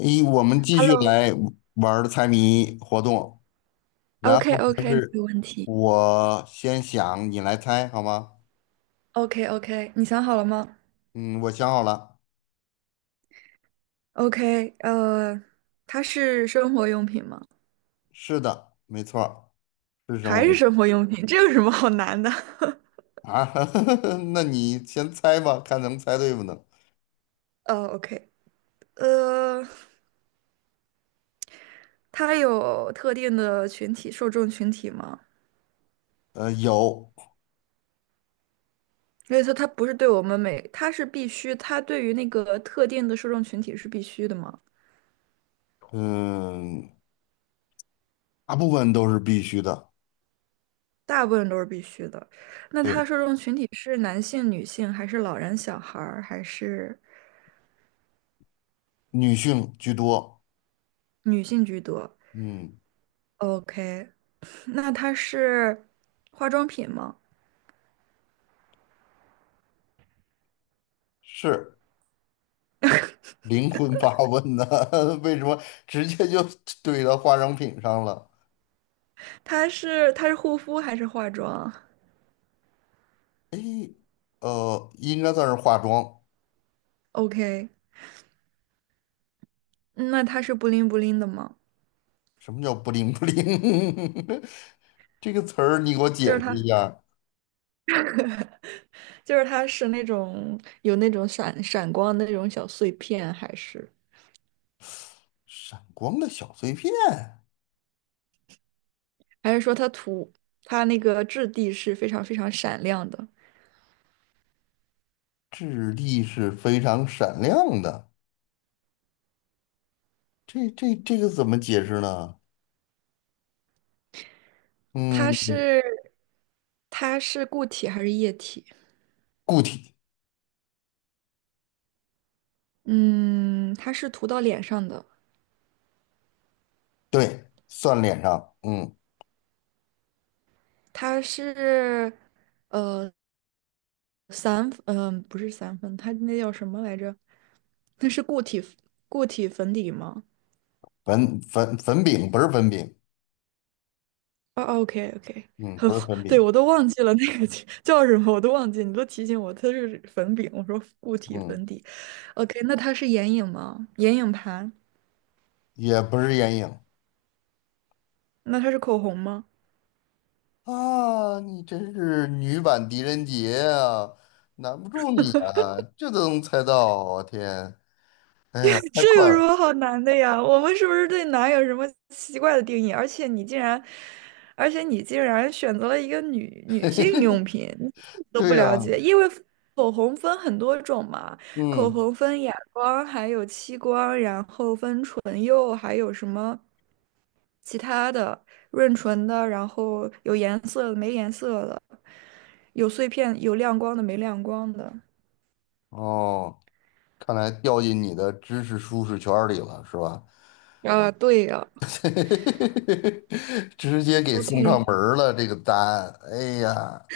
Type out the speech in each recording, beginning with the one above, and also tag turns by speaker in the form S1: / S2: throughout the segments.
S1: 一，我们继续
S2: Hello,OK
S1: 来玩儿猜谜活动。然
S2: OK，
S1: 后
S2: 没有问题。
S1: 我先想，你来猜好吗？
S2: OK，你想好了吗
S1: 嗯，我想好了。
S2: ？OK,它是生活用品吗？
S1: 是的，没错儿是生
S2: 还是
S1: 物
S2: 生活用品？这有什么好难的？
S1: 啊。那你先猜吧，看能猜对不能。
S2: OK,呃，它有特定的群体受众群体吗？
S1: 呃，有，
S2: 所以说它不是对我们每，它是必须，它对于那个特定的受众群体是必须的吗？
S1: 嗯，大部分都是必须的，
S2: 大部分都是必须的。那它
S1: 对，
S2: 受众群体是男性、女性，还是老人、小孩儿，还是
S1: 女性居多。
S2: 女性居多
S1: 嗯，
S2: ？OK,那它是化妆品吗？
S1: 是灵魂发问呢，为什么直接就怼到化妆品上了？
S2: 它是护肤还是化妆
S1: 诶，应该算是化妆。
S2: ？OK,那它是布灵布灵的吗？
S1: 什么叫不灵不灵？这个词儿你给我解
S2: 就是
S1: 释
S2: 它
S1: 一下。
S2: 就是它是那种有那种闪闪光的那种小碎片，还是
S1: 闪光的小碎片，
S2: 还是说它涂它那个质地是非常非常闪亮的？
S1: 质地是非常闪亮的。这个怎么解释呢？
S2: 它
S1: 嗯，
S2: 是它是固体还是液体？
S1: 固体，
S2: 嗯，它是涂到脸上的，
S1: 对，算脸上。嗯，
S2: 它是。呃。散，嗯、不是散粉，它那叫什么来着？那是固体粉底吗？
S1: 粉饼不是粉饼，
S2: 哦，OK，
S1: 嗯，不是粉
S2: 对，
S1: 饼，
S2: 我都忘记了那个叫叫什么，我都忘记，你都提醒我，它是粉饼，我说固体
S1: 嗯，
S2: 粉底。OK,那它是眼影吗？眼影盘？
S1: 也不是眼影。
S2: 那它是口红吗？
S1: 啊，你真是女版狄仁杰啊，难不住你啊，这都能猜到啊，我天，哎呀，太
S2: 这
S1: 快
S2: 有什
S1: 了，
S2: 么好难的呀？我们是不是对难有什么奇怪的定义？而且你竟然选择了一个女性 用品，你自己都
S1: 对
S2: 不
S1: 呀，
S2: 了解，因为口红分很多种嘛，口
S1: 嗯，
S2: 红分哑光，还有漆光，然后分唇釉，还有什么其他的润唇的，然后有颜色的，没颜色的，有碎片，有亮光的，没亮光的。
S1: 哦，看来掉进你的知识舒适圈里了，是吧？
S2: 啊，对呀
S1: 直接给送上门
S2: ，OK,
S1: 儿了，这个答案，哎呀，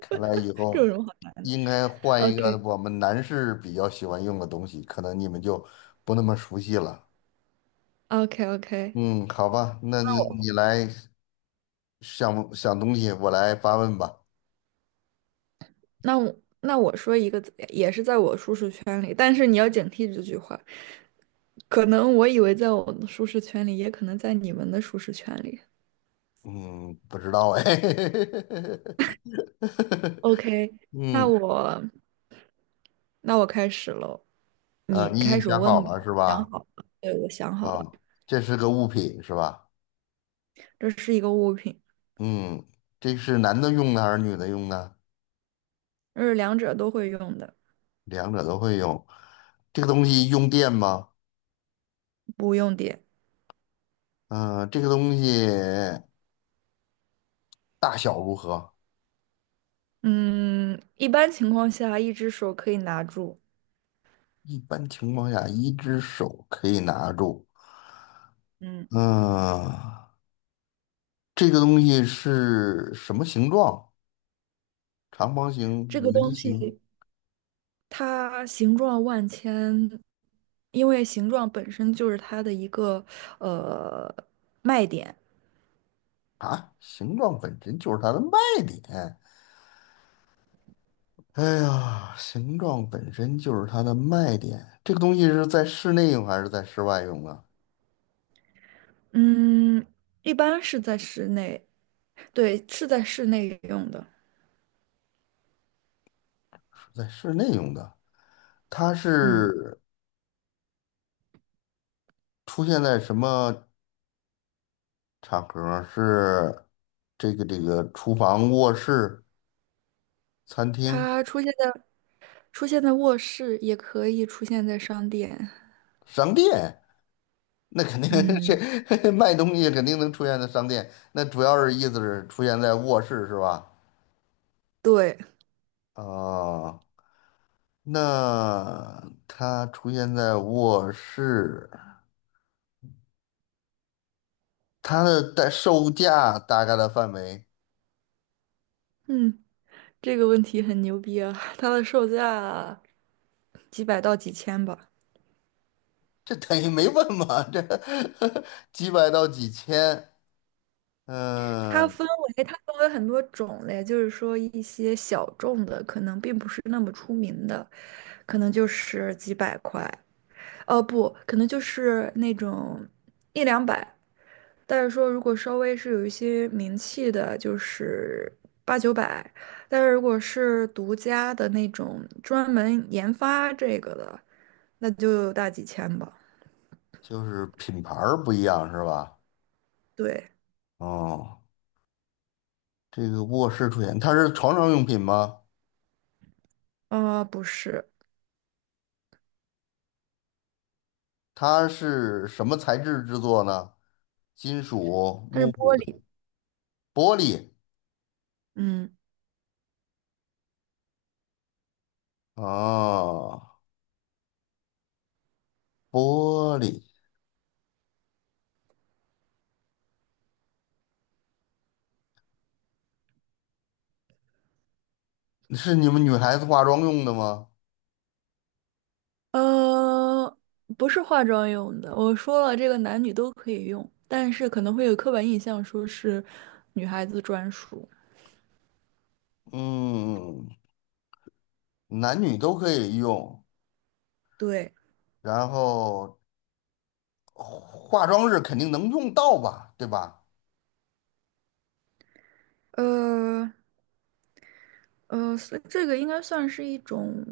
S1: 看来以
S2: 这
S1: 后
S2: 有什么好
S1: 应该换一个
S2: ？OK。
S1: 我们男士比较喜欢用的东西，可能你们就不那么熟悉了。
S2: OK，
S1: 嗯，好吧，那
S2: 那我
S1: 你来想想东西，我来发问吧。
S2: 那我说一个，也是在我舒适圈里，但是你要警惕这句话。可能我以为在我的舒适圈里，也可能在你们的舒适圈里。
S1: 嗯，不知道哎。
S2: OK,那
S1: 嗯，
S2: 我那我开始喽，
S1: 啊，
S2: 你
S1: 你已
S2: 开
S1: 经
S2: 始
S1: 想好
S2: 问吧。
S1: 了是
S2: 我想
S1: 吧？
S2: 好了，对，我想好
S1: 啊，
S2: 了，
S1: 这是个物品是吧？
S2: 这是一个物品，
S1: 嗯，这是男的用的还是女的用的？
S2: 这是两者都会用的，
S1: 两者都会用。这个东西用电吗？
S2: 不用点。
S1: 嗯，这个东西大小如何？
S2: 嗯，一般情况下，一只手可以拿住。
S1: 一般情况下，一只手可以拿住。
S2: 嗯，
S1: 嗯，这个东西是什么形状？长方形、
S2: 这个
S1: 圆
S2: 东
S1: 形？
S2: 西。它形状万千，因为形状本身就是它的一个呃卖点。
S1: 啊，形状本身就是它的卖点。哎呀，形状本身就是它的卖点。这个东西是在室内用还是在室外用啊？
S2: 嗯，一般是在室内，对，是在室内用的。
S1: 是在室内用的。它
S2: 嗯，
S1: 是出现在什么场合儿是这个厨房、卧室、餐厅、
S2: 它出现在卧室，也可以出现在商店。
S1: 商店？那肯定
S2: 嗯，
S1: 是 卖东西肯定能出现在商店。那主要是意思是出现在卧室是吧？
S2: 对，
S1: 啊、那它出现在卧室，它的代售价大概的范围，
S2: 嗯，这个问题很牛逼啊！它的售价几百到几千吧。
S1: 这等于没问嘛？这 几百到几千，
S2: 它
S1: 嗯，
S2: 分它分为很多种类，就是说一些小众的，可能并不是那么出名的，可能就是几百块，哦不，可能就是那种一两百。但是说如果稍微是有一些名气的，就是八九百。但是如果是独家的那种专门研发这个的，那就大几千吧。
S1: 就是品牌儿不一样是吧？
S2: 对，
S1: 哦，这个卧室出现，它是床上用品吗？
S2: 啊，不是，
S1: 它是什么材质制作呢？金属、
S2: 它是
S1: 木
S2: 玻
S1: 的、
S2: 璃，
S1: 玻璃
S2: 嗯。
S1: 哦，玻璃是你们女孩子化妆用的吗？
S2: 呃，不是化妆用的。我说了，这个男女都可以用，但是可能会有刻板印象，说是女孩子专属。
S1: 嗯，男女都可以用，
S2: 对，
S1: 然后化妆日肯定能用到吧，对吧？
S2: 呃所以这个应该算是一种，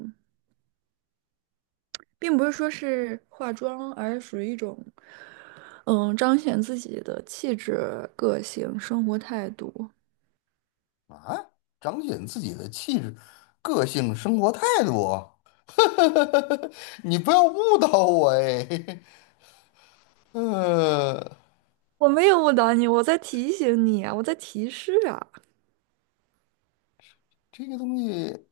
S2: 并不是说是化妆，而是属于一种，嗯，彰显自己的气质、个性、生活态度。
S1: 啊，彰显自己的气质、个性、生活态度。你不要误导我哎，呃，
S2: 我没有误导你，我在提醒你啊，我在提示啊。
S1: 这个东西，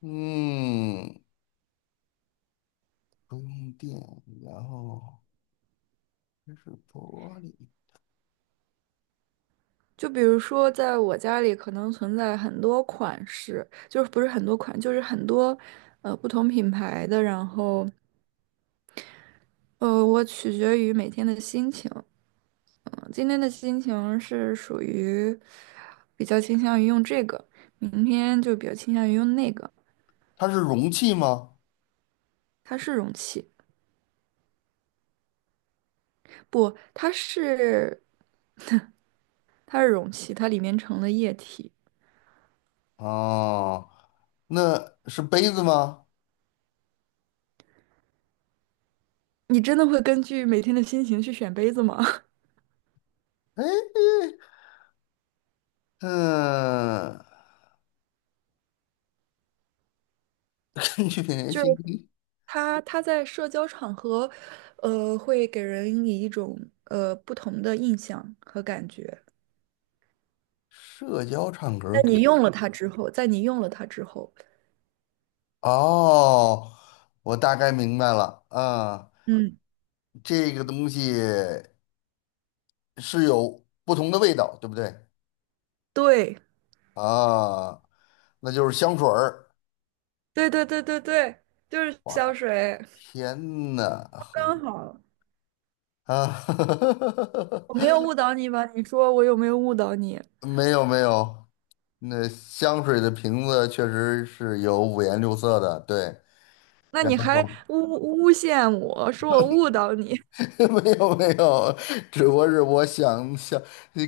S1: 嗯，不用电，然后这是玻璃，
S2: 就比如说，在我家里可能存在很多款式，就是不是很多款，就是很多不同品牌的。然后我取决于每天的心情。今天的心情是属于比较倾向于用这个，明天就比较倾向于用那个。
S1: 它是容器吗？
S2: 它是容器，不，它是容器，它里面盛的液体。
S1: 哦，那是杯子吗？
S2: 你真的会根据每天的心情去选杯子吗？
S1: 哎，嗯，根据人
S2: 就是
S1: 性。
S2: 他在社交场合，呃，会给人以一种不同的印象和感觉。
S1: 社交唱歌
S2: 在
S1: 儿
S2: 你
S1: 给
S2: 用了它之后，在你用了它之后，
S1: 哦，我大概明白了啊，
S2: 嗯，
S1: 这个东西是有不同的味道，对不对
S2: 对，
S1: 啊？那就是香水儿。
S2: 对对对对对，就是
S1: 哇，
S2: 香水，
S1: 天呐，
S2: 刚好
S1: 啊，
S2: 我没有 误导你吧？你说我有没有误导你？
S1: 没有没有，那香水的瓶子确实是有五颜六色的，对。
S2: 那
S1: 然
S2: 你还
S1: 后
S2: 诬陷我说我误导你，
S1: 没有没有，只不过是我想想，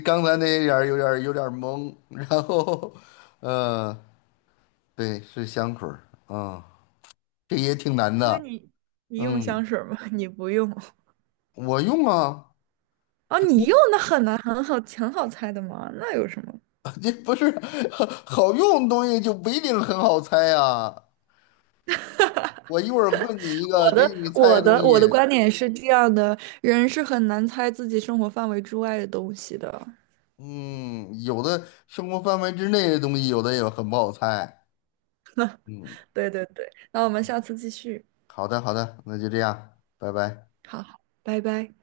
S1: 刚才那一点儿有点儿懵，然后，呃，对，是香水儿，嗯，这也挺难
S2: 所以
S1: 的，
S2: 你你用
S1: 嗯，
S2: 香水吗？你不用
S1: 我用啊，
S2: 哦，
S1: 只
S2: 你
S1: 不过
S2: 用的很难很好挺好猜的嘛，那有什么？
S1: 这不是 好用的东西就不一定很好猜啊。我一会儿问你一个，
S2: 我
S1: 给
S2: 的
S1: 你猜
S2: 我
S1: 的东
S2: 的
S1: 西，
S2: 我的观点是这样的，人是很难猜自己生活范围之外的东西的。
S1: 嗯，有的生活范围之内的东西，有的也很不好猜，嗯，
S2: 对对对，那我们下次继续。
S1: 好的好的，那就这样，拜拜。
S2: 好，拜拜。